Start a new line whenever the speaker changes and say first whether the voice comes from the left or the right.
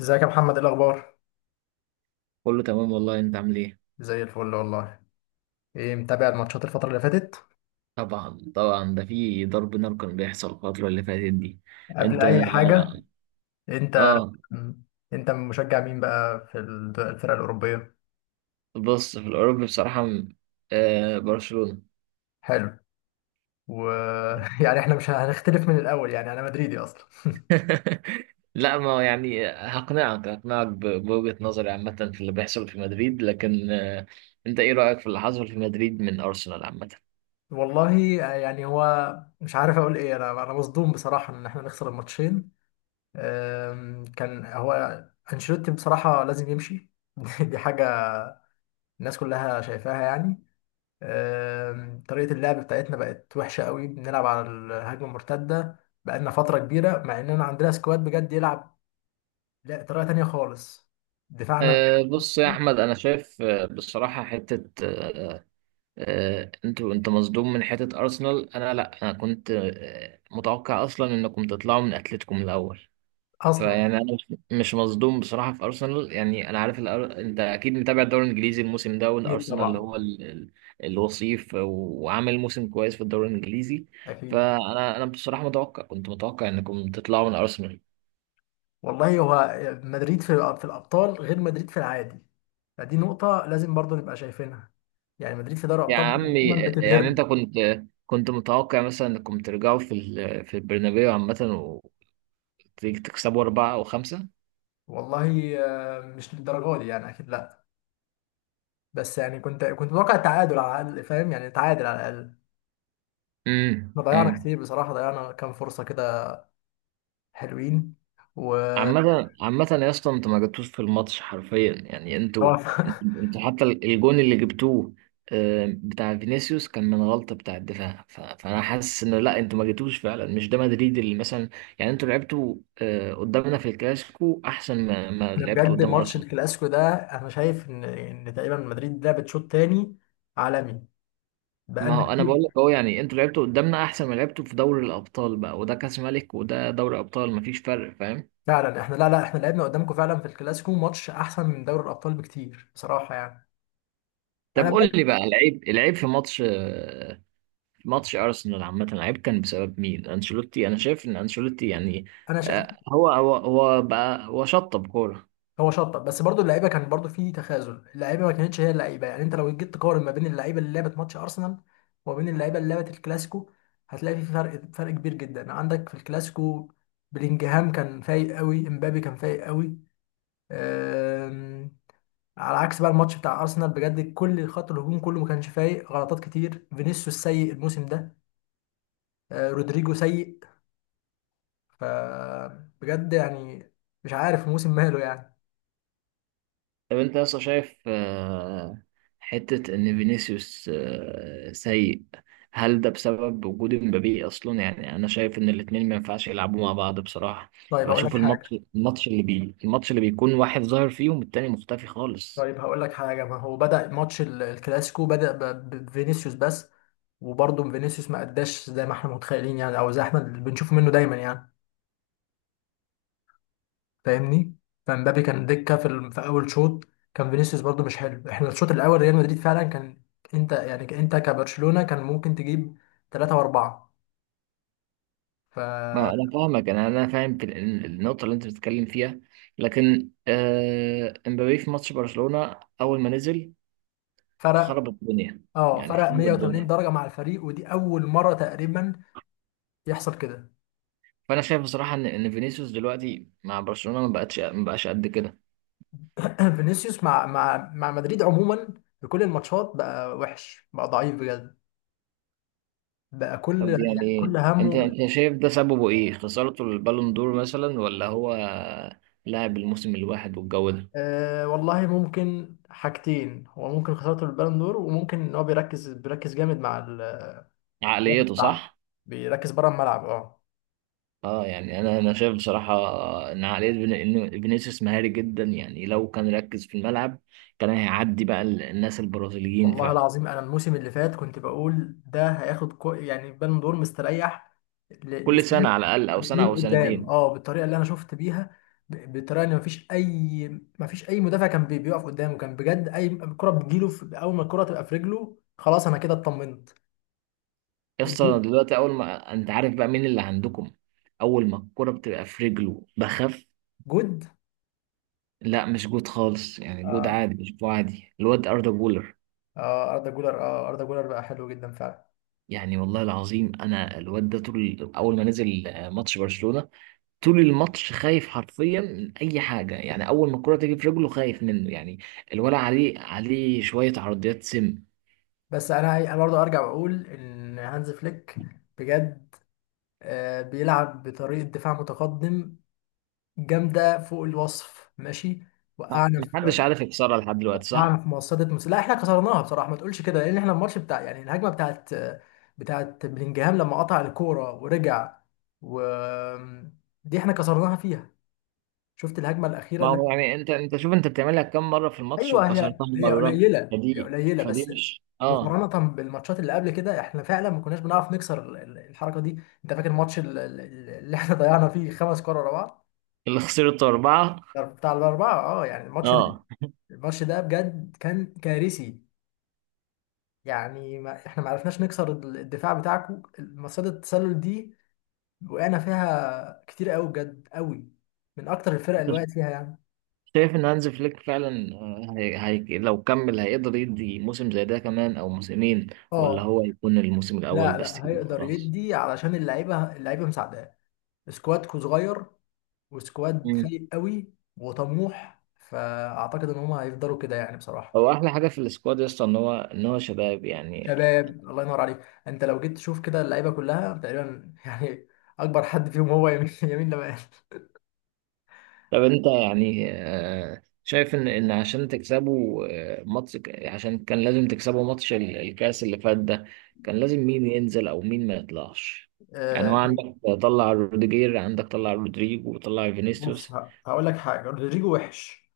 left: ازيك يا محمد، ايه الاخبار؟
right: كله تمام والله، انت عامل ايه؟
left: زي الفل والله. ايه متابع الماتشات الفتره اللي فاتت؟
right: طبعا، ده في ضرب نار كان بيحصل الفترة اللي فاتت دي.
left: قبل
right: انت؟
left: اي حاجه، انت
right: اه.
left: انت مشجع مين بقى في الفرق الاوروبيه؟
right: بص، في الاوروبي بصراحة برشلونة.
left: حلو. ويعني احنا مش هنختلف من الاول، يعني انا مدريدي اصلا.
right: لا ما يعني، هقنعك بوجهة نظري عامة في اللي بيحصل في مدريد، لكن انت ايه رأيك في اللي حصل في مدريد من ارسنال عامة؟
left: والله، يعني هو مش عارف اقول ايه، انا مصدوم بصراحه ان احنا نخسر الماتشين. كان هو انشيلوتي بصراحه لازم يمشي. دي حاجه الناس كلها شايفاها يعني. طريقة اللعب بتاعتنا بقت وحشة قوي، بنلعب على الهجمة المرتدة بقالنا فترة كبيرة مع إننا عندنا سكواد بجد يلعب. لا، طريقة تانية خالص. دفاعنا
right: بص يا احمد، انا شايف آه، بصراحة حتة آه، آه، انت مصدوم من حتة ارسنال، انا لا، انا كنت متوقع اصلا انكم تطلعوا من اتلتيكو من الاول.
left: أصلا.
right: فيعني انا مش مصدوم بصراحة في ارسنال، يعني انا عارف انت اكيد متابع الدوري الانجليزي الموسم ده،
left: أكيد
right: والارسنال اللي
left: طبعا.
right: هو الوصيف وعامل موسم كويس في الدوري الانجليزي.
left: أكيد.
right: فانا بصراحة كنت متوقع انكم تطلعوا من ارسنال.
left: والله هو مدريد في الأبطال غير مدريد في العادي. فدي نقطة لازم برضو نبقى شايفينها، يعني مدريد في دوري
right: يا
left: الأبطال دايما
right: عمي يعني
left: بتبهرني.
right: انت كنت متوقع مثلا انكم ترجعوا في البرنابيو عامة وتكسبوا 4 أو 5؟
left: والله، مش للدرجة دي يعني، أكيد لا. بس يعني كنت متوقع التعادل على الأقل، فاهم يعني، تعادل على الأقل.
right: امم،
left: احنا ضيعنا
right: امم.
left: كتير بصراحة، ضيعنا كام فرصة كده حلوين. و
right: عامة يا اسطى، انتوا ما جبتوش في الماتش حرفيا، يعني انتوا
left: هو
right: انتوا انتوا حتى الجون اللي جبتوه بتاع فينيسيوس كان من غلطة بتاع الدفاع، فانا حاسس انه لا، انتوا ما جبتوش فعلا، مش ده مدريد اللي مثلا يعني انتوا لعبتوا قدامنا في الكلاسيكو احسن ما
left: احنا
right: لعبتوا
left: بجد
right: قدام
left: ماتش
right: ارسنال.
left: الكلاسيكو ده انا شايف ان تقريبا مدريد لعبت شوط تاني عالمي
right: ما
left: بقالنا
right: هو انا بقول
left: كتير.
right: لك اهو، يعني انتوا لعبتوا قدامنا احسن ما لعبتوا في دوري الابطال بقى، وده كاس ملك وده دوري ابطال مفيش فرق، فاهم؟
left: فعلا احنا، لا لا، احنا لعبنا قدامكم فعلا في الكلاسيكو ماتش احسن من دوري الابطال بكتير بصراحة يعني.
right: طب
left: انا بقى.
right: قول لي بقى، العيب، العيب في ماتش ماتش ارسنال عامه العيب كان بسبب مين؟ انشيلوتي؟ انا شايف ان انشيلوتي يعني
left: انا شا...
right: هو شطب كوره.
left: هو شطب، بس برضو اللعيبه كان برضو في تخاذل، اللعيبه ما كانتش هي اللعيبه. يعني انت لو جيت تقارن ما بين اللعيبه اللي لعبت ماتش ارسنال وما بين اللعيبه اللي لعبت الكلاسيكو هتلاقي في فرق كبير جدا عندك في الكلاسيكو. بلينجهام كان فايق قوي، امبابي كان فايق قوي. أم، على عكس بقى الماتش بتاع ارسنال بجد، كل خط الهجوم كله ما كانش فايق، غلطات كتير، فينيسيوس سيء الموسم ده. رودريجو سيء. فبجد يعني مش عارف الموسم ماله يعني.
right: طب انت اصلا شايف حته ان فينيسيوس سيء؟ هل ده بسبب وجود مبابي اصلا؟ يعني انا شايف ان الاتنين ما ينفعش يلعبوا مع بعض بصراحه.
left: طيب اقول لك
right: بشوف
left: حاجه،
right: الماتش، الماتش اللي بي الماتش اللي بيكون واحد ظاهر فيهم التاني مختفي خالص.
left: طيب هقول لك حاجة. ما هو بدأ ماتش الكلاسيكو بدأ بفينيسيوس بس. وبرضه فينيسيوس ما أداش زي ما احنا متخيلين يعني، أو زي احنا اللي بنشوفه منه دايما يعني، فاهمني. فمبابي كان دكة في أول شوط. كان فينيسيوس برضه مش حلو، احنا الشوط الأول ريال مدريد فعلا كان. أنت كبرشلونة كان ممكن تجيب ثلاثة وأربعة.
right: ما
left: ففرق.
right: انا فاهمك، انا فاهم في النقطه اللي انت بتتكلم فيها، لكن امبابي في ماتش برشلونه اول ما نزل خرب الدنيا،
left: اه،
right: يعني
left: فرق
right: خرب
left: 180
right: الدنيا.
left: درجة مع الفريق، ودي أول مرة تقريبا يحصل كده.
right: فانا شايف بصراحه ان فينيسيوس دلوقتي مع برشلونه ما بقاش قد كده.
left: فينيسيوس مع مدريد عموما في كل الماتشات بقى وحش، بقى ضعيف بجد. بقى كل،
right: طب
left: يعني كل
right: يعني انت
left: همه.
right: انت شايف ده سببه ايه؟ خسارته البالون دور مثلا، ولا هو لاعب الموسم الواحد والجو ده؟
left: والله ممكن حاجتين، هو ممكن خسارته البالون دور، وممكن ان هو بيركز جامد مع بره
right: عقليته،
left: الملعب.
right: صح.
left: بيركز بره الملعب، اه.
right: اه، يعني انا شايف بصراحه ان عقليه إن فينيسيوس مهاري جدا، يعني لو كان ركز في الملعب كان هيعدي بقى الناس البرازيليين
left: والله
right: فعلا.
left: العظيم انا الموسم اللي فات كنت بقول ده هياخد كو، يعني بالون دور مستريح
right: كل سنه
left: لسنين.
right: على الاقل، او سنه
left: لسنين
right: او
left: قدام،
right: سنتين.
left: اه، بالطريقه اللي انا شفت بيها، بالطريقه ان مفيش اي مدافع كان بيقف قدامه. كان بجد اي كره بتجيله، في اول ما الكره تبقى في رجله خلاص انا كده اطمنت.
right: يسطا،
left: الجو-
right: دلوقتي اول ما انت عارف بقى مين اللي عندكم، اول ما الكره بتبقى في رجله بخف.
left: جود.
right: لا مش جود خالص، يعني جود
left: اه
right: عادي، مش جود عادي، الواد اردا جولر.
left: اه، اردا جولر بقى حلو جدا فعلا.
right: يعني والله العظيم، انا الواد ده طول، اول ما نزل ماتش برشلونه طول الماتش خايف حرفيا من اي حاجه، يعني اول ما الكره تيجي في رجله خايف منه يعني. الولع عليه شويه عرضيات، سم.
left: بس انا برضه ارجع بقول ان هانز فليك بجد بيلعب بطريقة دفاع متقدم جامده فوق الوصف، ماشي. وقعنا
right: محدش
left: في
right: عارف يكسرها لحد دلوقتي،
left: وقعنا
right: صح.
left: في مصيده. لا احنا كسرناها بصراحه، ما تقولش كده، لان احنا الماتش بتاع، يعني الهجمه بتاعت بلينجهام لما قطع الكوره ورجع. و دي احنا كسرناها فيها. شفت الهجمه الاخيره
right: ما
left: اللي...
right: هو يعني انت شوف، انت بتعملها كام مره في الماتش
left: ايوه، هي
right: وكسرتها
left: هي
right: مره؟
left: قليله هي
right: فدي،
left: قليله
right: فدي
left: بس.
right: مش اه.
left: مقارنه بالماتشات اللي قبل كده احنا فعلا ما كناش بنعرف نكسر الحركه دي. انت فاكر الماتش اللي احنا ضيعنا فيه خمس كور ورا بعض،
right: اللي خسرته 4؟
left: بتاع الاربعه، اه. يعني الماتش ده
right: اه.
left: الماتش ده بجد كان كارثي. يعني ما احنا ما عرفناش نكسر الدفاع بتاعكم، مصيدة التسلل دي وقعنا فيها كتير قوي، بجد قوي، من اكتر الفرق اللي
right: انت
left: وقعت فيها يعني.
right: شايف ان هانز فليك فعلا لو كمل هيقدر يدي موسم زي ده كمان او موسمين، ولا
left: اه،
right: هو يكون الموسم الاول
left: لا
right: بس؟
left: لا، هيقدر
right: خلاص.
left: يدي، علشان اللعيبه مساعداه. سكوادكو صغير، وسكواد فايق قوي وطموح، فاعتقد ان هم هيفضلوا كده يعني بصراحه.
right: هو احلى حاجه في السكواد يا اسطى ان هو، شباب يعني.
left: شباب الله ينور عليك. انت لو جيت تشوف كده اللعيبه كلها تقريبا يعني، اكبر حد فيهم هو يمين يمين.
right: طب انت يعني شايف ان عشان تكسبوا ماتش، عشان كان لازم تكسبوا ماتش الكاس اللي فات ده، كان لازم مين ينزل او مين ما يطلعش؟ يعني هو
left: لمال.
right: عندك طلع روديجير، عندك طلع رودريجو وطلع
left: بص،
right: فينيسيوس.
left: هقول لك حاجه، رودريجو وحش،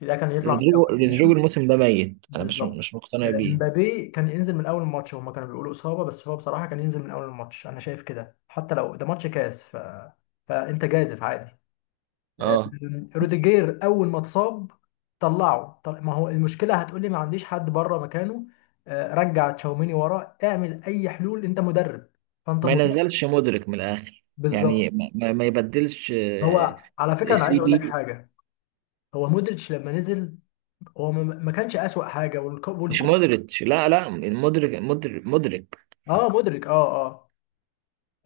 left: ده كان يطلع من الاول،
right: رودريجو
left: ماشي.
right: الموسم ده ميت، انا مش
left: بالظبط.
right: مش مقتنع بيه.
left: امبابي كان ينزل من اول الماتش، هما كانوا بيقولوا اصابه، بس هو بصراحه كان ينزل من اول الماتش، انا شايف كده، حتى لو ده ماتش كاس. فانت جازف عادي. آه،
right: اه.
left: روديجير اول ما اتصاب طلعه، ما هو المشكله هتقولي ما عنديش حد بره مكانه. رجع تشاوميني وراه، اعمل اي حلول، انت مدرب، فانت
right: ما
left: مدرب،
right: ينزلش مودريك من الاخر، يعني
left: بالظبط.
right: ما يبدلش
left: هو على فكره انا عايز
right: سي
left: اقول لك
right: بي.
left: حاجه، هو مودريتش لما نزل هو ما كانش أسوأ حاجة
right: مش
left: والكرة،
right: مودريتش، لا لا، المدرك، مدرك.
left: اه، مدرك، اه اه.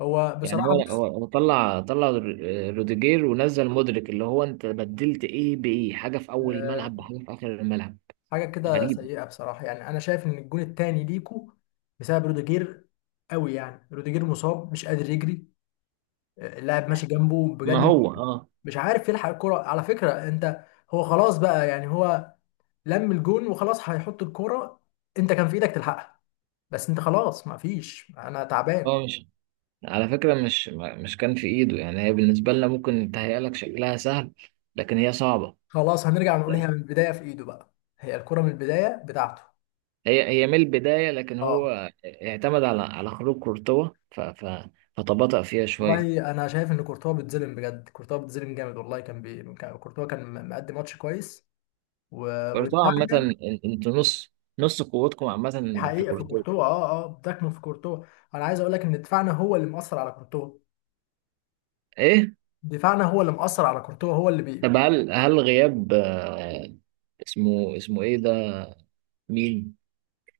left: هو
right: يعني
left: بصراحة
right: هو هو
left: بص
right: هو طلع روديجير ونزل مدرك، اللي هو انت بدلت ايه بايه؟ حاجه في اول الملعب
left: آه
right: بحاجه في اخر الملعب،
left: حاجة كده
right: غريب.
left: سيئة بصراحة، يعني أنا شايف إن الجون التاني ليكو بسبب روديجير قوي. يعني روديجير مصاب مش قادر يجري. اللاعب ماشي جنبه
right: ما
left: بجد، مش
right: هو اه،
left: مش عارف يلحق الكرة، على فكرة أنت. هو خلاص بقى يعني، هو لم الجون وخلاص هيحط الكرة، أنت كان في إيدك تلحقها، بس أنت خلاص ما فيش، أنا تعبان.
right: هو مش، على فكره، مش كان في ايده. يعني هي بالنسبه لنا ممكن تهيأ لك شكلها سهل، لكن هي صعبه.
left: خلاص هنرجع نقول هي من البداية في إيده بقى، هي الكرة من البداية بتاعته.
right: هي من البدايه، لكن
left: اه،
right: هو اعتمد على خروج كورتوا، ف ف فتباطأ فيها شويه.
left: والله انا شايف ان كورتوا بيتظلم بجد، كورتوا بيتظلم جامد والله. كان كورتوا كان مقدم ماتش كويس و...
right: كورتوا عامه،
left: ودفاعنا.
right: انتوا نص، نص قوتكم عامه في
left: حقيقه في
right: كورتوا.
left: كورتوا، اه اه، بتكمن في كورتوا. انا عايز اقول لك ان دفاعنا هو اللي مأثر على كورتوا،
right: ايه؟
left: دفاعنا هو اللي مأثر على كورتوا، هو اللي
right: طب هل غياب اسمه، ايه ده؟ مين؟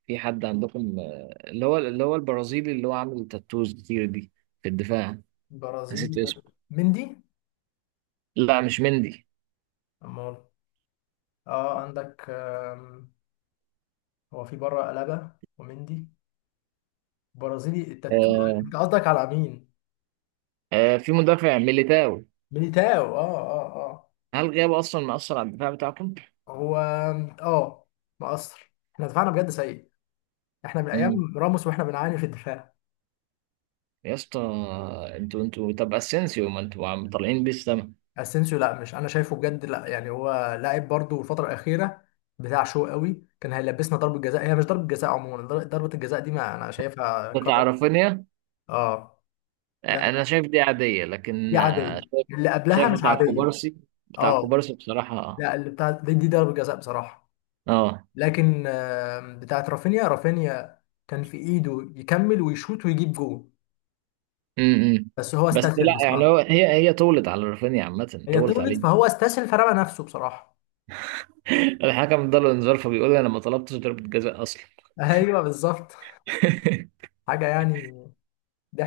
right: في حد عندكم اللي هو البرازيلي اللي هو عامل تاتوز كتير دي في الدفاع، نسيت
left: برازيل،
right: اسمه.
left: مندي.
right: لا مش مندي.
left: امال؟ اه، عندك. هو في بره ألابا ومندي. برازيلي التاتو.
right: آه.
left: انت قصدك على مين؟
right: آه، في مدافع، ميليتاو.
left: ميليتاو، اه اه اه.
right: هل غيابه اصلا مأثر على الدفاع بتاعكم؟
left: هو، اه، مقصر، احنا دفاعنا بجد سيء، احنا من
right: امم.
left: ايام راموس واحنا بنعاني في الدفاع.
right: يا اسطى، انتوا طب اسينسيو، ما انتوا عم طالعين بيه السما.
left: اسينسيو، لا، مش انا شايفه بجد، لا يعني هو لاعب برضه الفتره الاخيره بتاع شو قوي. كان هيلبسنا ضربه جزاء، هي مش ضربه جزاء عموما، ضربه الجزاء دي ما انا شايفها
right: بتاع
left: قرار.
right: رافينيا،
left: اه. لا لا،
right: انا شايف دي عادية، لكن
left: دي عاديه، اللي قبلها
right: شايف
left: مش
right: بتاع
left: عاديه.
right: كوبارسي، بتاع
left: اه
right: كوبارسي بصراحة.
left: لا، اللي بتاع دي، ضربه جزاء بصراحه.
right: اه.
left: لكن بتاعت رافينيا كان في ايده يكمل ويشوط ويجيب جول،
right: امم.
left: بس هو
right: بس
left: استسهل
right: لا، يعني
left: بصراحه.
right: هو، هي طولت على رافينيا عامة،
left: هي
right: طولت
left: طولت
right: عليه.
left: فهو استسهل فرمى نفسه بصراحه.
right: الحكم اداله انذار فبيقول انا ما طلبتش ضربة جزاء اصلا.
left: ايوه بالظبط. حاجه يعني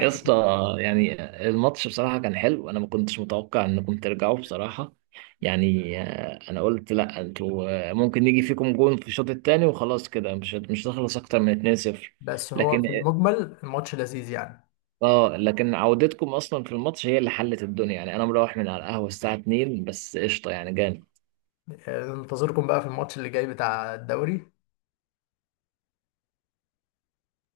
right: يا اسطى،
left: كده.
right: يعني الماتش بصراحة كان حلو، انا ما كنتش متوقع انكم ترجعوا بصراحة، يعني انا قلت لا انتوا ممكن يجي فيكم جون في الشوط الثاني وخلاص، كده مش هتخلص اكتر من 2-0.
left: بس هو
right: لكن
left: في
right: اه.
left: المجمل الماتش لذيذ يعني.
right: لكن عودتكم اصلا في الماتش هي اللي حلت الدنيا، يعني انا مروح من على القهوة الساعة 2 بس، قشطة يعني جامد.
left: ننتظركم بقى في الماتش اللي جاي بتاع الدوري.